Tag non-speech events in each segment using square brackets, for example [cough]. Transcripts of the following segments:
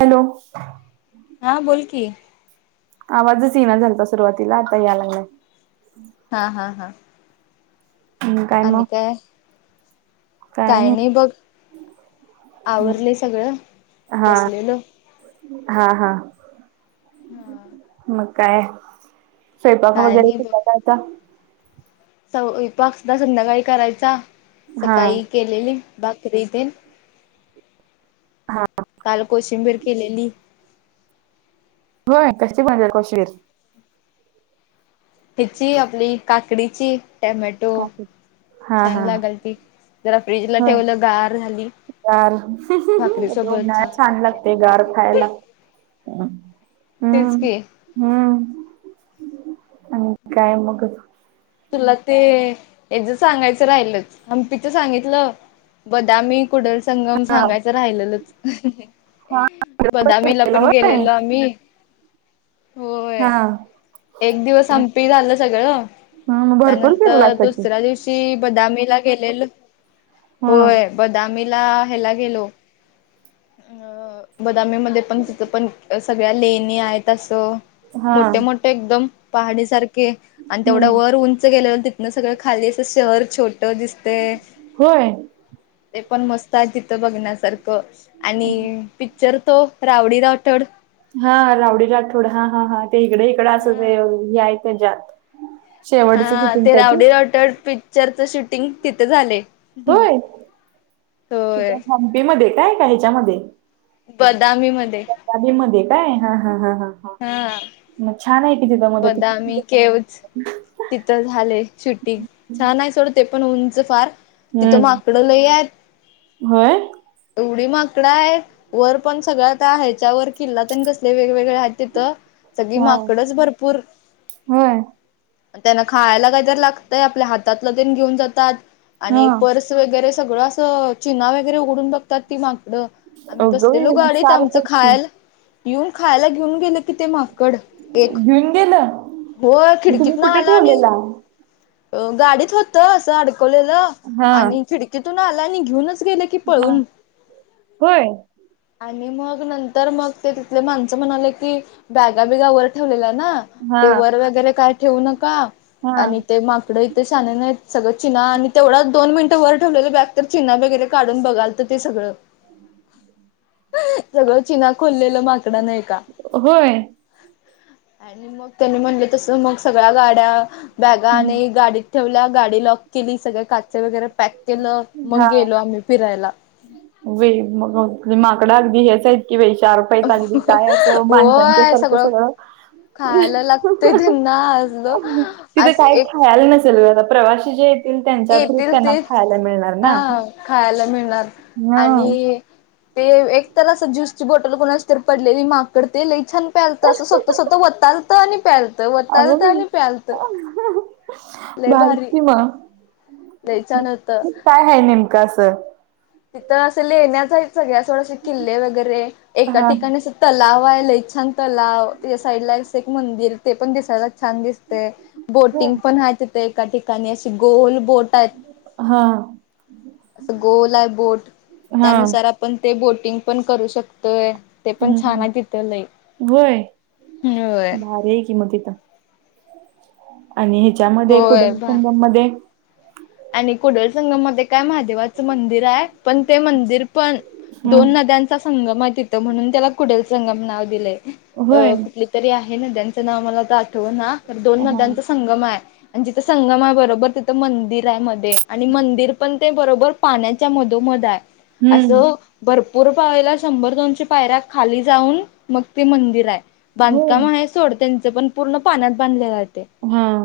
Hello. हा बोल की. आवाजच येईना झालता सुरुवातीला, आता यायला लागलाय. हा हा हा. हम्म आणि मग काय काही नाही बघ बघ आवरले सगळं हा बसलेलो. हा हा. हा. मग काय स्वयंपाक काय वगैरे [unintelligible] आता. स्व ही पाक सुद्धा संध्याकाळी करायचा हा सकाळी केलेली भाकरी तेन हा काल कोशिंबीर केलेली. होय कशी बनवेल कोशिंबीर? हीची आपली काकडीची टमॅ काकी छान लागल ती जरा फ्रीजला होय ठेवलं गार झाली गार भाकरी सोबत उनाळ्यात छान लागत्या लागते होय. गार खायला. हा. तेच की हम्म,, अणि काय मग आजु तुला ते,, यज सांगायचं राहिलचं,, हम्पीच सांगितलं बदामी, कुडल संगम हा सांगायच राहिलेलंच. हा बदामी ला फिरलेला पण होय गेलेलो आमी होय,, हा हा एक दिवस आम पी झालं सगळं, मग भरपूर त्यानंतर फिरलासा की दुसऱ्या दिवशी बदामी ला गेलेलो हा होय, बदामी ला ह्यला गेलो अं बदामी मध्ये पण, तीथं पण अ सगळ्या लेण्या आयत असं हा मोठे मोठे एकदम पहाडीसारखे, आणि तेवढा हम्म वर उंच गेलेलं ते न सगळं खाली असं शहर छोटं दिसतय. होय ते पण मस्त आय तिथं बघण्यासारखं,, आणि पिक्चर तो, रावडी राठोड हा रावडी राठोड, हा हा हा ते इकडं इकडं अस ते हे हाय त्याच्यात. शेवटचं हा किती ते काय रावडी राठोड पिक्चरचं शूटिंग तिथं झालय. होय,, तीथं हम्पी मध्ये काय, का ह्याच्यामध्ये? बदामीमधे. दामीमध्ये काय, हा हा हा हा. हा. मग छान हाय की तीथं बदामी केवच तिथं झालय शूटिंग, छानाय सोडते पण उंच फार तिथं हम्म माकडं लयात. होय एवढी माकडं आयत, वर पण सगळं आता ह्याच्यावर कील्ला तन कसली वेगवेगळी हायत तिथं, सगळी हा माकडंच भर होय. अन् त्यांना खायला काईतर लागतंय, आपल्या हातातलं तेन घीऊन जातात,, हा आणि पर्स वगैरे सगळं असं, चिना् वगैरे उघडून बघतात ती माक डं, आम्ही अगं बसलेलो बाई मग गाडीत शार्प आमचं आहेत की खायाल यीऊन खायला घीऊन गेलं कि ते माकड,, ए घिऊन गेलं? होय मग तुम्ही खिडकीत न कुठे आलं आणि ठेवलेला अं गाडीत होतं असं अडकवलेलं,, हा आणि खिडकीतून आलं आणि घेऊनच गेलं की हा पळुन. होय आणि मग नंतर मग ते तिथले माणसं म्हणाले की बॅगा बिगा वर ठेवलेल्या ना हा ते वर वगैरे काय ठेवू नका,, हा आणि ते माकडं इथं शानं नाईत. सगळं चिना आणि तेवढा दोन मिनटं वर ठेवलेले बॅग तर चिना वगैरे काढून बघालतं ते सगळं. [inaudible] सगळं चिना खोललेलं माकडानं एका. होय. आणि मग त्यांनी म्हणले तसं मग सगळ्या गाड्या, बॅगा हम्म. आणि गाडी ठेवल्या, गाडी लॉक केली, सगळे काच वगैरे पॅक केलं, मग हा गेलो आम्ही फिरायला. ते वे मग माकडं अगदी हेच आहेत की बई शार्प बई पालवी काय असं माणसांच्या सारखं सगळं खायला लागतय त्यांना असलं तिथं असं काय एक खायाला नसल ग आता प्रवासी... जे येतील, त्यांच्या थ्रू, त्यांना खायला मिळणार. ना हां, खायला मिळणार, हा आणि ते, ते एकतल असं ज्यूसची बॉटल, कोणाची तर पडलेली, माकड ते लई छान प्यालत, असं स्वतः स्वतः वतालत, आणि प्याल आग बाई. ह्हन ह्हणं. भारी की म, लय छान होतं काय हाय नेमकं, असं? तिथं असं लेण्याचं, सगळ्या थोडसे किल्ले वगैरे, एका हा ठिकाणी असं तलाव हाय, लई छान तलाव, या साईड लायस ते एक मंदिरं, ते पण दिसायला छान दिसते, हो. बोटिंग पण हाय तिथ ते एका ठिकाणी, अशी गोल बोट य. हा. असं गोल हाय बोट, हा त्यानुसार आपण, ते बोटिंग पण, करू शकतोय. ते पण हम्म छान हम्, आहे तिथं लई होय, होय भारीय की म तिथं. आणि हेच्यामध्ये, होय कुडल बा संगम मध्ये? आणि कुडल संगम मध्ये, काय महादेवाचं मंदिर य, पण ते मंदिर पण हम्म दोन नद्यांचा, संगम य तिथं, म्हणून त्याला, कुडल संगम नाव दिलय, अ होय कुठली तरी आहे, नद्यांच नाव, मला आता आठवना, खर दोन हा नद्यांच सं गम हाय, अन जिथं संगम हाय, बरोबर तिथं मंदि त्यामध्ये आणि मंदिर पण, ते बरोबर, पाण्याच्या मधोमध हाय, अस हम्म भरपूर पाहायला, शंभर-दोनशे पायऱ्या खाली जाऊन, मग, ते मंदिर हाय. होय बांधकाम हाय, सोड त्यांचं पण, पूर्ण पाण्यात बांधलेलं हाय ते. ह्म.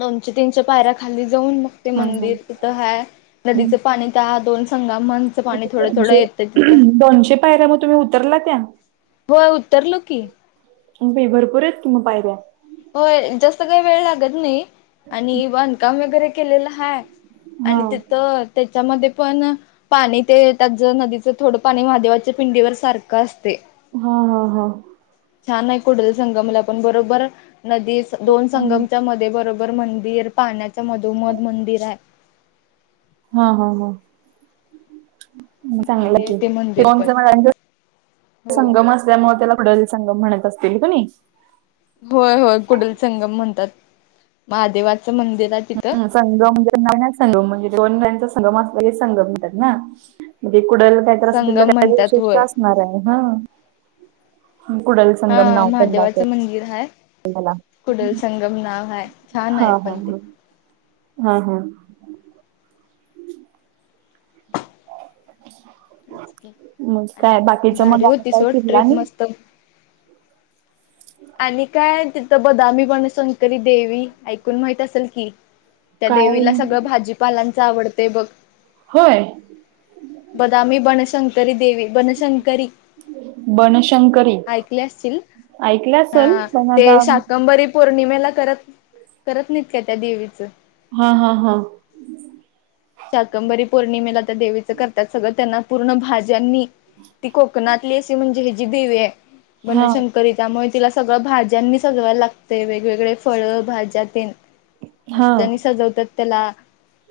दोनशे-तीनशे पायऱ्या, खाली जाऊन, म ते हा हा मंदिर, तिथं हाय, नदीच हम्म. पाणी, त्या दोन संघा मांच मग पाणी ते थोडं-थोडं दोनशे येतं, तिथं. दोनशे पायऱ्या, म तुम्ही उतरला, त्या? व्हय, उतरलो की. अगबाई, भरपूर येत की, म पायऱ्या. होय, जास्त काय वेळ लागत नही, आणि बांधकाम वगैरे, केलेलं हाय. हा आणि तिथं, त्याच्यामध्ये पण पाणी ते, त्याज नदीचं, थोडं पाणी महादेवाच्या, पिंडीवर सारखं असतय. हां हां हं. छान ये कुडल संगमला., पण बरोबर, नदी दोन हम्म. संगमच्या मध्ये, बरो बर मंदिर, पाण्याच्या मधोमध, मंदिर हाय. हां हां. म भारी चांगलं आहे कि, ते मंदिर पण [unintelligible] हो. संगम अस ल्यामुळ, त्याला कुडल संगम, म्हणत असतील क नई? होय-होय कुडल संगम म्हणतात, महादेवाचं मंदिर हाय तिथं. हं, संगम म्हणजे, [inaudible] [inaudible] [inaudible] दोन नद्यांचा संगम असला की, संगम म्हणतात ना? म्हणजे, कुडल काहीतर अस, [unintelligible] संगम काय म्हणतात विशिष्ट होय असणार ये, हं. कुडल संगम, हा नाव पडल असल. महादेवाचं मंदिर हाय? याला, छान हा आहे हा, पण ते ह्म ह्म. मग काय, बाकीच [unintelligible] फिरला नही. त आणि काय, तिथं बदामी पण संयकली देवी, ऐकून माहित असेल की, ''त्या काय देवीला सगळं भाजीपालांच आवडते बघ. '' होय... बदामी बनशंकरी देवी, बनशंकरी- बनशंकरी, ऐकले असतील ऐकले असल हा पण आता, ते शाकंबरी पौर्णिमेला करत, करत नाहीत का त्या देवीचं, हा हा हा शाकंबरी पौर्णिमेला त्या देवीचं करतात, सगळं त्यांना पूर्ण भाज्यांनी- ती कोकणातली अशी म्हणजे देवी आहे. हा बनशंकरी, त्यामुळे तिला सगळं भाज्यांनी सजवायला लागते, वेगवेगळे फळ भाज्या तेन- मग हा त्या ज्यानी सजवतात त्याला,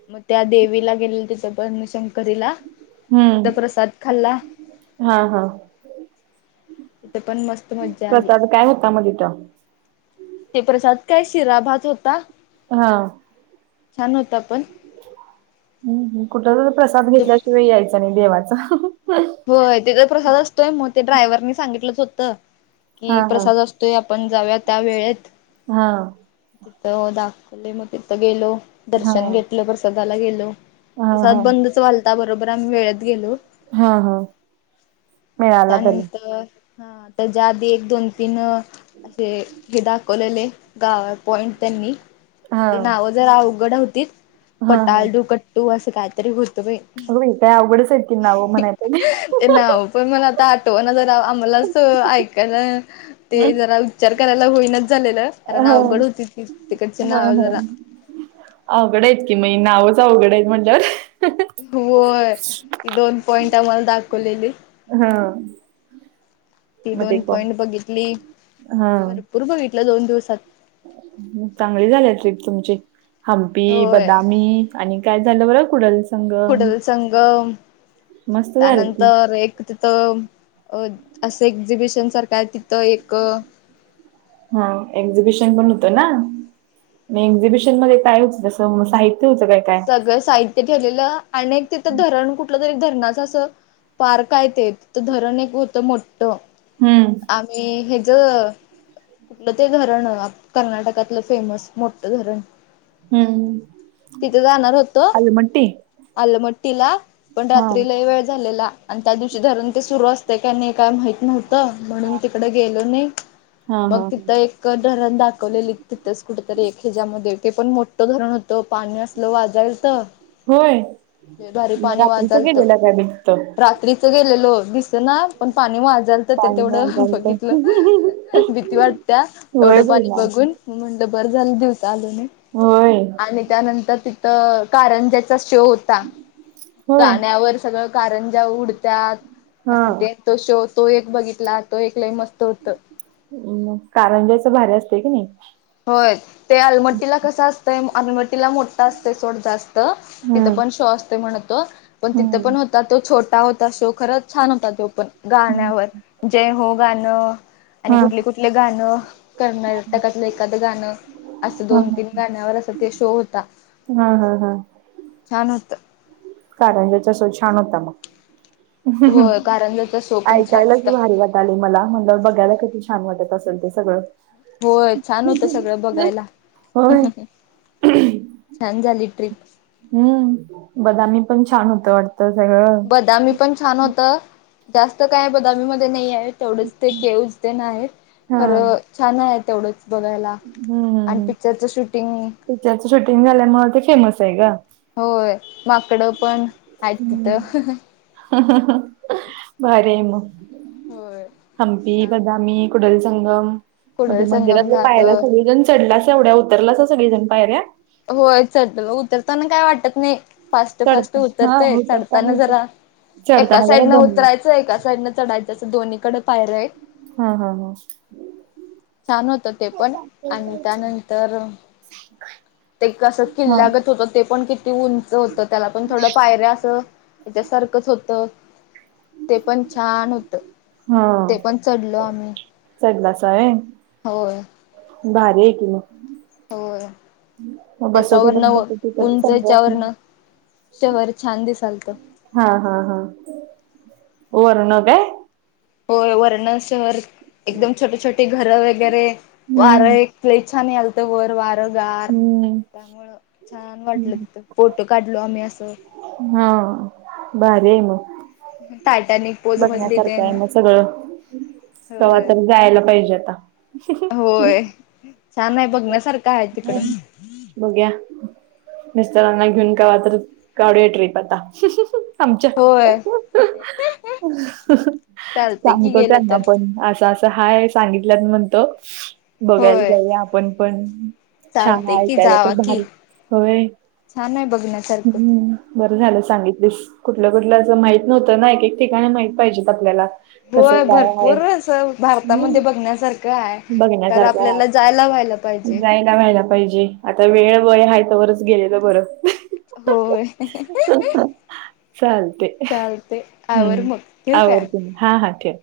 मग त्या देवीला गेले तिथं बनशंकरीला, हम्म तिथं प्रसाद खाल्ला. हा हा, तिथे पण मस्त मज्जा आली प्रसाद काय होता मग तिथं? ते प्रसाद काय शिरा भात होता. हा... छान होता पण, हं, कुठं प्रसाद दुप घेतल्याशिवाय यायचा नाही देवाचा. होय, तेथ प्रसाद असतोय, मग ते ड्रायव्हर सांगितलंच होतं, हा की हा प्रसाद अस- तोय आपण जावूया त्या वेळेत, हां.. तिथं दाखवले मग तिथं गेलो, हा हा दर्शन घेतलं प्रसादाला गेलो.. हा प्रसाद बंदच वालता, बरोबर आम्ही वेळेत गेलो. हां हां... त्यानंतर त्याच्या आधी एक-दोन-तीन- असे, हे दाखवलेले गाव पॉइंट त्यांनी, हा नावं जरा अवघड होतीच, हा हा पटालडू कट्टू असं कायतरी होतं बाई, अगं बाई, काय अवघडच आहेत की, नावा म्हणाय- पाहिजे ते नाव पण मला आता आठवण जरा, आम्हालाच ऐकायला- ते जरा विचार करायला होईनच झालेलं, कारण हो अवघड होती की तिकडचे नाव जरा, अवघडं आहेत की, मग नावच अवघड आहेत म्हटवर, होय, दोन पॉइंट आम्हाला दाखवलेली. हं... ती दोन पॉइंट बघितली, हा भरपूर बघितलं दोन दिवसात, चांगली झालेय ट्रीप तुमची, हंपी होय बदामी- आणि काय झालं बरं, कुडल- संगम. कुडल संगम, मस्त झालं की त्यानंतर एक- तिथं, अ असं एक्झिबिशन सारखं आहे, तिथं एक- हा, एक्झिबिशन पण होतं ना, मी एक्झिबिशन मध्ये काय होत, साइड- सगळं साहित्य ठेलेलं, आणि तिथं धरण कुठलं तरी धरणाच असं- पार्क आहे ते, तिथं धरण एक होतं मोठ, हं... आम्ही हे ज- ''कुठलं ते धरण, कर्नाटकातलं फेमस मोठं धरण. '' हं... ''तिथे जाणार होतो, आलमट्टीला, पण हा रात्री लय वेळ झालेला. '' आणि त्या दिवशी धरण ते सुरू असतय का नाई काय माहित नव्हतं म्हणून तिकडे गेलो नई, हा हा मग हा तिथं एक त्यात धरण दाखवलेलीत. तिथंच कुठतरी एक ह्याज्यामध्ये, ते पण मोठं धरण होतं. पाणी असं सलं वाजालत, होय. लय भारी मग पाणी रात्रीच वाजालत. गेलेला काय मी तिथं. रात्री गेलेलो. दिसना, पण पाणी वाजालत, ते पाणी तेवढं वाजालत. बघितल. भीती वाटत्या, होय एवढं बई पाणी ना. बघून. म्हणलं बर झालं दिवसा आलो नाय. होय. आणि त्यानंतर तिथं, कारंज्याचा शो होता. होय गाण्यावर सगळं कारंजा उडत्यात. हा असं ते तो शो तो एक बघितला. तो एक लय मस्त होतं. मग कारंजाच भारी असतय क नी होय. ते आलमट्टीला कस असतंय, आम्ही मो तिला मोठा असतय सोड जास्त, तिथ हम्म पण शो असतोय म्हणतो, पण तिथ हम्म पण त तो छोटा होता शो, खरंच छान होता त्यो पण, गाण्यावर, जय हो गाण्या ण, आणी हा कुठले कुठल गाणं, कर्नाटकात एखादं गाणं, असं हा दोन हा तीन गाण्यावर अस ते शो होता. हा हा हा छान होतं. कारंजाचा शो छान होता मग, होय कारंजाचा शो पण छान ऐकायलांच होता भारी वाट आणि मला म्हणल, बघायला किती छान वाटत असल ते सगळं. होय. छान होतं सगळं बघायला. होय छान झाली ट्रिप हम्म, बदामी पण छान होतं वाटतं सगळं बदामी पण छान होतं. जास्त काय बदामी मध्ये नाहीये. तेवढंच ते केऊज तेनं आहेत. हा खरं छान आहे तेवढंच बघायला. हम्म, हम्म, आणि हम्म, पिक्चरचं शूटिंग पिक्चरच शूटिंग झाल्यामुळे ते फेमस हाय गं. होय, माकडं पण हायेत हम्म तिथं भारी ये म, होय. हंप्पी, छान बदामी कुडल संंगम, मते कुडल संगम मंदिरात पायऱ्या झालं. चढुगणं चढलासां एवढ्या उतरलासां सगळीजण पायऱ्या होय चढलो बघ, उतरताना काय वाटत नाही. फास्ट, फास्ट चढता हां, उतरतय, उतरताना चढताना उतर जरा, एका चढताना जरा साईडन दमला. उतराय च एका साईडन चढायचं. अस दोन्ही कड हा हा हा छान होत ते पण, आणि त्यानंतर ते कसं हां, किल्लागत होतं. ते पण किती उंच होतं. त्याला पण थोडं पायऱ्या असं हयाच्या सारखंच होतं. ते पण छान होतं. हा, ते पण चढलो आम्ही चढलासा व्हय. होय. भारी ये की मग होय. मग त्याच्या बसत वरण, होतात व बसत होतात उंच चांगलं हयाच्या वाटलं. वरण, शहर छान दिसालत. हा हा हा, वरन काय? होय. वरण शहर, एकदम छोटे छोटे घरं वगैरे, वार हम्म, एक लय छान यालत वर वारं गार, हम्म. त्यामुळं छान वाटलं तिथं. फोटो काढलो. आम्ही असं हा. भारी हाय म टाटाने. बघण्यासारखं आहे मग सगळं होय कव्हातर जायला पाहिजे आता. होय, छान आहे बघण्यासारखं आहे हो, तिकडं. बघूया, मिस्टरांना घेऊन कवातरी काढूया ट्रीप आता. आमच्या होय चालते की सांगतो गेलं त्यांना तर पण अस.. अस हाय सांगितल्या म्हणत बघायला होय जाय आपण पण. छान चालते की ऐकायला तर जावा की भारी होय छान आहे बघण्यासारखं हम्म. बरं झालं सांगितलीस कुठलं? कुठलंं? माहित नव्हतं ना एक, एक ठिकाणी माहित पाहिजेत आपल्याला. हो, कसं काय हाय भरपूर अस भारतामध्ये हम्म बघण्यासारखं आहे. तर बघण्यासारखं हाय. आपल्याला जायला व्हायला पाहिजे. जायला व्हायला पाहिजे. आता वेळ वय हा तर तवरच गेलेलं बरं - होय चालते. चाल ते आवर हम्म मग ठेव काय? आवडते. हा हा ठेव.